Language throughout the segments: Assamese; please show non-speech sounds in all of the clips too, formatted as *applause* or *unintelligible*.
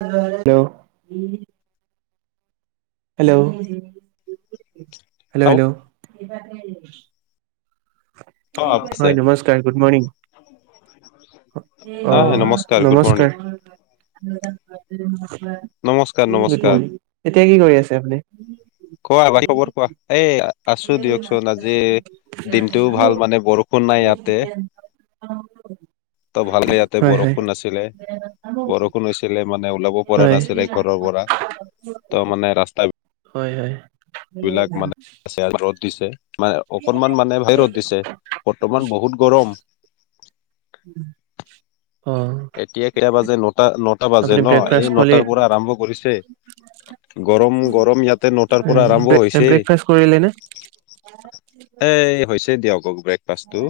হেল্ল'। Hello, hello, hello. অ', আছে। হয় নমস্কাৰ গুড মৰ্ণিং অ', নমস্কাৰ। গুড মৰ্ণিং, এতিয়া কি নমস্কাৰ নমস্কাৰ কৰি আছে আপুনি? কোৱা বাৰিৰ খবৰ কোৱা? এই আছোঁ দিয়কচোন, আজি দিনটোও ভাল, মানে বৰষুণ নাই ইয়াতে। অ'। ভালকে ইয়াতে বৰষুণ নাছিলে, বৰ হৈছিলে, মানে ওলাব পৰা হয় নাছিলে ঘৰৰ পৰা, ত' মানে ৰাস্তা বি হয়, হয়। বিলাক মানে ৰ'দ দিছে, মানে অকনমান মানে ৰ'দ দিছে। বৰ্তমান বহুত গৰম। অ'। এতিয়া কেইটা বাজে, নটা- নটা বাজে আপুনি ন, এই ব্ৰেকফাষ্ট কৰি নটাৰ পৰা আৰম্ভ কৰিছে। গৰম, গৰম ইয়াতে নটাৰ পৰা আৰম্ভ হৈছে। ব্ৰেকফাষ্ট কৰিলে নে এই হৈছে দিয়ক ব্ৰেকফাষ্টটো।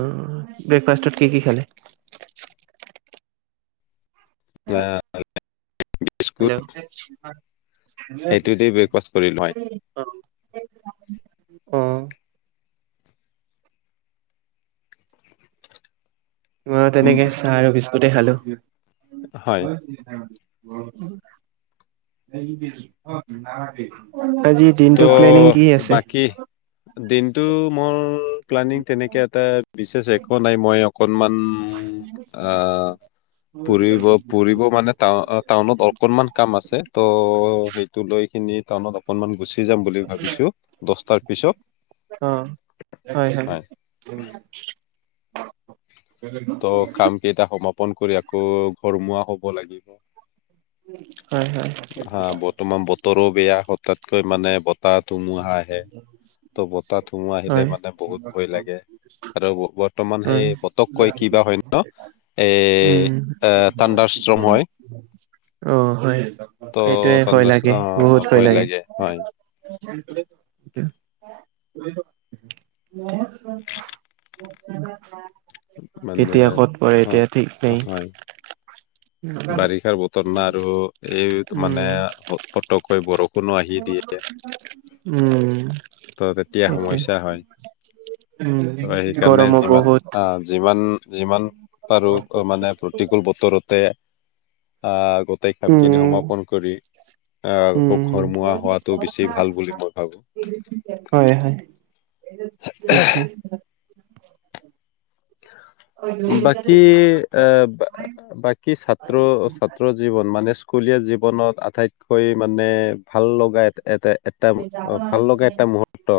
অ', ব্ৰেকফাষ্টত কি কি খালে? না হেল্ল' *unintelligible* সেইটো দি ব্ৰেকফাষ্ট কৰিলো হয় *unintelligible* অহ। মইয়ো উম তেনেকেই চাহ আৰু বিস্কুতেই খালোঁ। হয় *unintelligible* আজি ত' দিনটোৰ প্লেনিং কি আছে? বাকী দিনটো মোৰ প্লানিং তেনেকে এটা বিশেষ একো নাই। মই অকনমান উম, আ, ফুৰিব ফুৰিব মানে টা টাউনত অকনমান কাম আছে, ত' সেইটো লৈ কিনি টাউনত অকনমান গুচি যাম। বুলি ভাবিছোঁ, দচটাৰ পিছত। অ হয়। *unintelligible* ত' কাম কেইটা সমাপন কৰি আকৌ ঘৰমুৱা হ'ব লাগিব। হয় হয় হা, বৰ্তমান বতৰো বেয়া, হঠাৎকৈ মানে বতাহ ধুমুহা আহে। ত' বতাহ ধুমুহা আহিলে হয় মানে বহুত ভয় লাগে আৰু বৰ্তমান সেই হয় ফতক কৈ কিবা হয় ন? এ, উম, আ টাণ্ডাৰ ষ্টৰ্ম হয়। অ' হয়। ত', সেইটোয়ে ভয় লাগে, *unintelligible* বহুত অ', ভয় লাগে, হয়। *unintelligible* *unintelligible* *unintelligible* মানে কেতিয়া, ক'ত পৰে, এতিয়া। অ *unintelligible* হয় বাৰিষাৰ বতৰ না আৰু এই উম, মানে অ পটকৈ বৰষুণো আহি দিয়ে। উম। ত' তেতিয়া সেইটোৱে। সমস্যা হয়। উম, ত' সেইকাৰণে গৰমো যিমান বহুত। আ, যিমান যিমান পাৰোঁ অ মানে প্ৰতিকূল বতৰতে আ গ টাই কামখিনি উম, সমাপন কৰি আ, আকৌ উম, ঘৰমুৱা হোৱাটো বেছি ভাল বুলি মই ভাবোঁ। হয় হয়, সেইটোৱে। বাকি আ, বাকি ছাত্ৰ ছাত্ৰ জীৱন মানে স্কুলীয়া জীৱনত আটাইতকৈ মানে ভাল লগা এ, এতে এ টা অ' ভাল লগা এটা মুহুৰ্ত,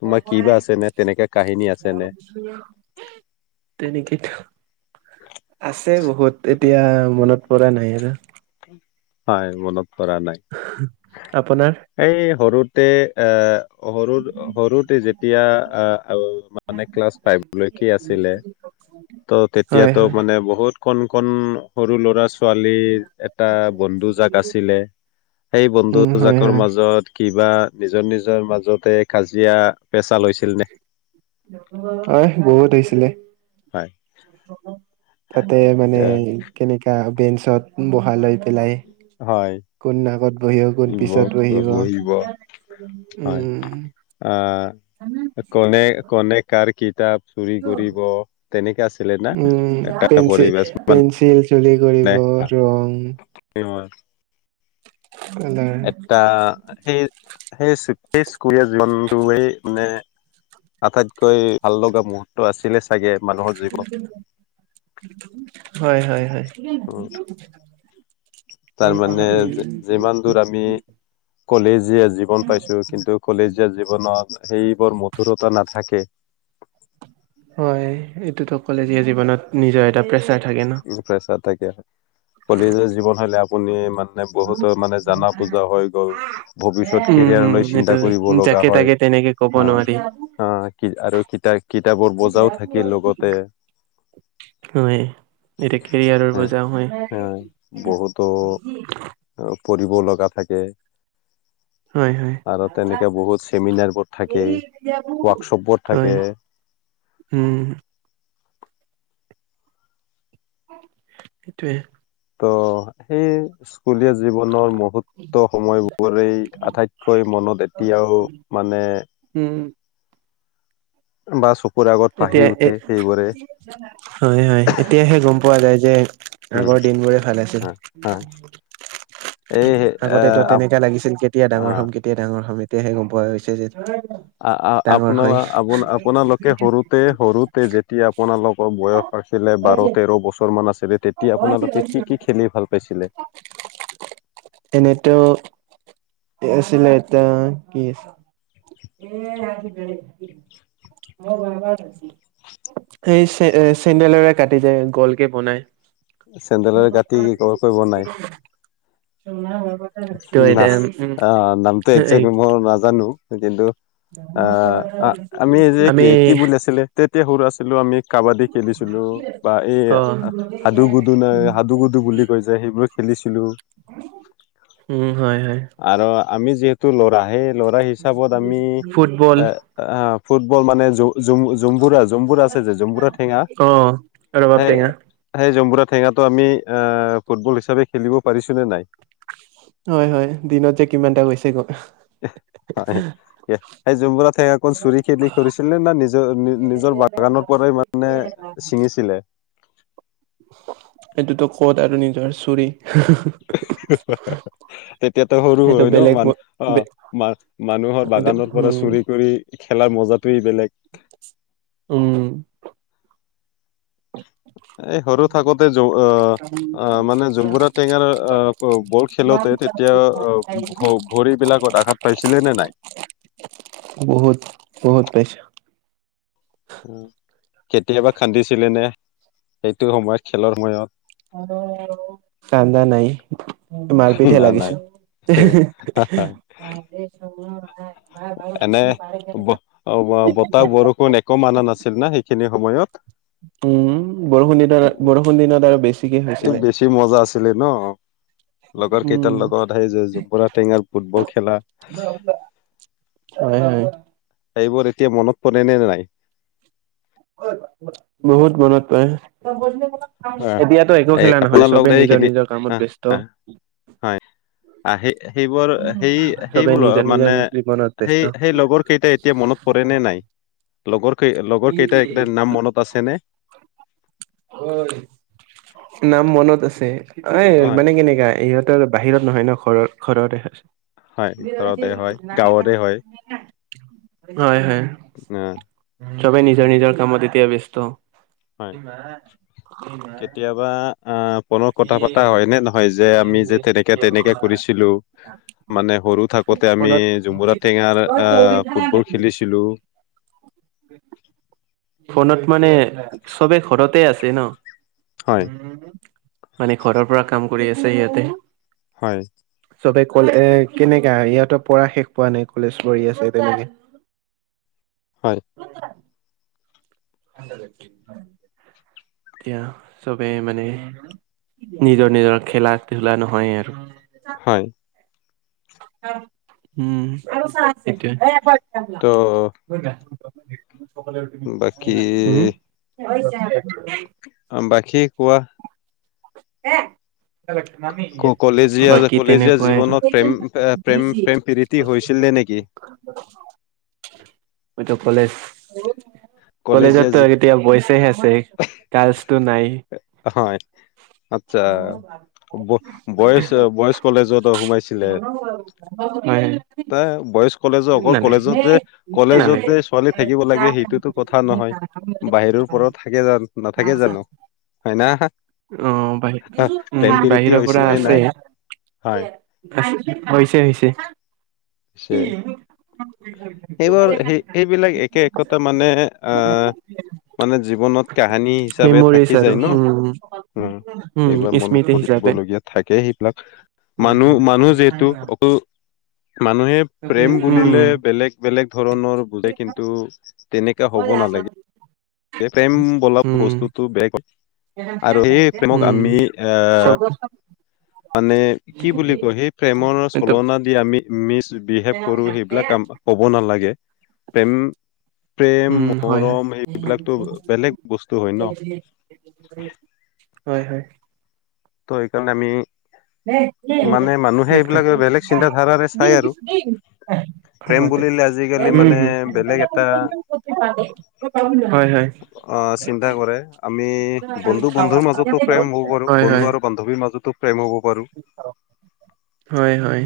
তোমাৰ কিবা আছেনে, তেনেকা কাহিনী আছেনে? তেনেকেতো। আছে বহুত, এতিয়া মনত পৰা নাই আৰু। হয়, মনত পৰা নাই। আপোনাৰ? এই সৰুতে এ সৰু সৰুতে যেতিয়া আ, মানে ক্লাছ ফাইভলৈকে আছিলে। *inaudible* ত' হয়, তেতিয়াতো হয়। মানে বহুত কন কন সৰু ল'ৰা ছোৱালী এটা বন্ধু জাক আছিলে, সেই উম, হয়, বন্ধুজাকৰ হয়। মাজত কিবা নিজৰ নিজৰ মাজতে কাজিয়া পেচাল হৈছিলনে? হয়, বহুত হৈছিলে। হয় তাতে মানে এ কেনেকা বেঞ্চত বহালৈ পেলাই। হয়। কোন আগত বহিব, কোন ইব পিছত বহিব, উম। আ, কনে কনে কাৰ কিতাপ চুৰি কৰিব। তেনেকে আছিলে না? উম এটা পেঞ্চিল পৰিবেশ পেঞ্চিল চুলি কৰিব মানে *unintelligible* ৰং *unintelligible* কালাৰ এটা সেই সেই সেই স্কুলীয়া জীৱনটোৱেই মানে আটাইতকৈ ভাল লগা মুহুৰ্ত আছিলে চাগে মানুহৰ জীৱনত। হয়', হয়', হয়',। উম, তাৰমানে যিমান দূৰ আমি, কলেজীয়া জীৱন পাইছোঁ কিন্তু কলেজীয়া জীৱনত, সেইবোৰ মধুৰতা নাথাকে। হয়', এইটোত কলেজীয়া জীৱনত নিজৰ এটা প্ৰেচাৰ থাকে ন'। প্ৰেচাৰ থাকে। কলেজীয়া জীৱন হ'লে আপুনি মান মানে বহুতো মানে জানা বোজা হৈ গ'ল, ভৱিষ্যত উম উম কেৰিয়াৰলৈ এইটো চিন্তা কৰিব লগা যাকে হয়। তাকে তেনেকে ক'ব নোৱাৰি। অ', কি আৰু কিতা- কিতাপৰ বুজাওঁ থাকিল লগতে। হয়', এতিয়া এ কেৰিয়াৰৰ এ বোজা হয়'। *inaudible* অ' পঢ়িব লগা থাকে। হয় হয় আৰু তেনেকে বহুত চেমিনাৰবোৰ থাকে, ৱাকশ্বপবোৰ থাকে। হুম',। সেইটোৱে। ত' সেই স্কুলীয়া জীৱনৰ মুহুত ত' সময়বোৰেই আটাইতকৈ মনত এতিয়াও মানে উম',। বা চকুৰ আগত এতিয়া বাহি এ উঠে সেইবোৰে। হয়', হয়', এতিয়াহে গম পোৱা যায় যে উম আগৰ দিনবোৰে ভাল আছিল। হয় হয় এই এ আগতেটো আপ তেনেকা লাগিছিল, কেতিয়া ডাঙৰ হম। অ'। কেতি কেতিয়া ডাঙৰ হম। এতিয়াহে গম পোৱা গৈছে যে আ'- আ'- ডাঙৰ হয় আপোনালো- আপোনা- আপোনালোকে সৰুত তে সৰুতে যেতিয়া আপোনালোকৰ বয়স আছিলে বাৰ, তেৰ বছৰ মান আছিলে তেতিয়া তেতিয়া আপোনালোকে কি কি খেলি ভাল পাইছিলে? এনেতো কি আছিলে এইটো? এটা কি আছিলে? *unintelligible* সেই চে- চেন্দেলৰে কাটে যে, গ'ল কে বনাই? চেন্দেলৰে কাটি গোল কৈ বনাই? *unintelligible* এতিয়া নাহ উম আ' নামটো এই একজেক্ট মই নাজানো! কিন্তু আ' আ' আমি এইযে কি কি বুলি আছিলে? তেতিয়া সৰু আছিলোঁ আমি। কাবাডী খেলিছিলোঁ, বা এই অ হা হাদু-গুডু নে হাদু-গুডু বুলি কয় যে সেইবোৰ খেলিছিলোঁ। উম', হয়', হয়',। আৰু আমি যিহেতু ল'ৰা, সেই ল'ৰা হিচাপত আমি ফুটবল এ' আ' ফুটবল মানে জ'- জুম- জুম্বুৰাজ। জম্বুৰ আছে যে জম্বুৰা টেঙা, অ ৰবাব সেই টেঙা সেই জম্বুৰা টেঙাটো আমি এ', ফুটবল হিচাপে খেলিব পাৰিছোঁ নে নাই? হয়', হয়', দিনত যে কিমানটা গৈছে গৈ জম্বুৰা টেঙা অকল চুৰি কৰি খেলিছিলে নে? নিজৰ নি- নিজৰ বাগানৰ পৰাই মানে ছিঙিছিলে? এইটোতো ক'ত আৰু নিজৰ চুৰি। *unintelligible* তেতিয়াটো সৰু এইটো হয় ন বেলেগ মানু অঁ মা মানুহৰ এইটো বাগানৰ পৰা উম চুৰি কৰি- খেলা মজাটোৱেই বেলেগ। উমঁ! *inaudible* এই সৰু থাকোতে জ' আ- অঁ 'মানে জুম্বুৰা টেঙাৰ অঁ, ব -বল খেলোতে তেতিয়া অঁ, ভ- ভৰিবলাকত আঘাত- পাইছিলে নে নাই? বহুত, বহুত পাইছোঁ। কেতিয়াবা কান্দিছিলে নে? সেইটো সময়ত খেলৰ সময়ত? হেৰৌ! হেৰৌ! কান্দা নাই মাৰপিটহে না নাই লাগিছোঁ এসোহা। *unintelligible* এনে ব ওৱাৱ বতাহ বৰষুণ একো মানা নাছিল ন সেইখিনি সময়ত? উমঁ, বৰষুণ দি থাকা, বৰষুণ দিনত আৰু বেছিকে হৈছিলে। টো বেছি মজা আছিলে ন? লগৰ উম কেইটাৰ লগত সেই যে, জম্বুৰা টেঙা ফুটবল খেলা। হয়, হয়। সেইবোৰ এতিয়া মনত পৰেনে নে নাই? বহুত মনত পৰে। আ এতিয়াতো একো এই খেলেই নহয়, আপোনাৰ লগতে চবেই নিজৰ খেলি নিজৰ কামত আহ ব্যস্ত। হয় আহ সেই সেইবোৰ সেই চবেই সেইবোৰ নিজৰ মানে নিজৰ জীৱনত সেই ব্যস্ত। সেই লগৰ কেইটা এতিয়া মনত পৰে নে নাই? লগৰ কেই লগৰ কেইটা একটা নাম মনত আছে নে? নাম মনত আছে। এই হয় মানে কেনেকা ইহঁতৰ বাহিৰত নহয় ন ঘৰৰ ঘৰতে হয়। হয় ঘৰতে হয় গাঁৱৰে হয় হয়ঁ হয়ঁ। না। চবে নিজৰ নিজৰ কামত এতিয়া ব্যস্ত। হয় কেতিয়াবা আহ ফোনত কথা পতা এনে নহয় যে আমি যে তেনেকে তেনেকে কৰিছিলোঁ। মানে সৰু থাকোতে আমি ফোনত ঝুমুৰা টেঙাৰ আহ ফুটবল খেলিছিলোঁ। ফোনত মানে চবে ঘৰতে আছে ন। হয় মানে ঘৰৰ পৰা কাম কৰি আছে ইহঁতে। হয়ঁ! চবে কলে কেনেকা ইহঁতৰ পঢ়া শেষ হোৱা নাই কলেজ পঢ়ি আছে তেনেকে। হয়ঁ! *unintelligible* এতিয়া চবে মানে নিজৰ নিজৰ খেলা ধূলা নহয় আৰু। হয়ঁ! ওম আৰু চা ঠিকে। ত- বাকী হোম আম বাখী কোৱা। ক বাকী তেনেকুৱাই আৰু। এ প্ৰেম প্ৰেম প্ৰৰিতি হৈছিলে নেকি? এইটো কলেজ। কলেজীয়া কলেজতো জী এতিয়া বইছহে আছে গাৰ্লচতটো নাই। *unintelligible* *inaudible* আচ্ছা বইজ বইজ কলেজত সোমাইছিলে? হয়। ত ইএ বইজ কলেজত অকল নালাগে কলেজত যে কলেজত নালাগে। যে ছোৱালী থাকিব লাগে সেইটোতো। কথা নহয় বাহিৰৰ পৰাও থাকে জান নাথাকে জানোমাইনা নাহ অ বাহিৰ উম বাহিৰৰ হৈছিল পৰা নে আছে। নাই হয় হৈছে -হৈছে- *inaudible* এইবোৰ সেই এইবিলাক একে একতা মানে আহ মানে জীৱনত কাহানী হিচাপে থাকি যায় ন- উ- উম একবাৰ মনত পৰিবলগীয়া থাকে সেইবিলাক। হয় হয় মানুহ মানুহ যিহেতু অকল। মানুহে প্ৰেম উম বুলিলে বেলেগ -বেলেগ ধৰণৰ বুজে কিন্তু, তেনেকা হ'ব নালাগে প্ৰেম বলা উম বস্তুটো বেগ। আৰু সেই প্ৰেমক উম আমি আহ চব মানে কি বুলি কয় সেই প্ৰেমৰ এইটো চলনা দি আমি মিচ বিহেভ কৰো সেইবিলাক আমাৰ। হ'ব নালাগে প্ৰেম - প্ৰেমক। প্ৰম উম হয় হয় মৰম এইবিলাকতো বেলেগ বস্তু হয় ন পেমহয় -হয়। ত' সেইকাৰণে আমি- *unintelligible* মানে মানুহে এইবিলাক বেলেগ চিন্তাধাৰাৰে চাই আৰু প্ৰেম হুবদিয়ক বুলিলে আজিকালি মানে বেলেগ এটা হয় -হয়। অ চিন্তা কৰে আমি বন্ধু বন্ধুৰ মাজতো প্ৰেম হ'ব পাৰো হয় বন্ধু আৰু, বান্ধৱীৰ মাজতো প্ৰেম হ'ব পাৰোঁ। হয় -হয।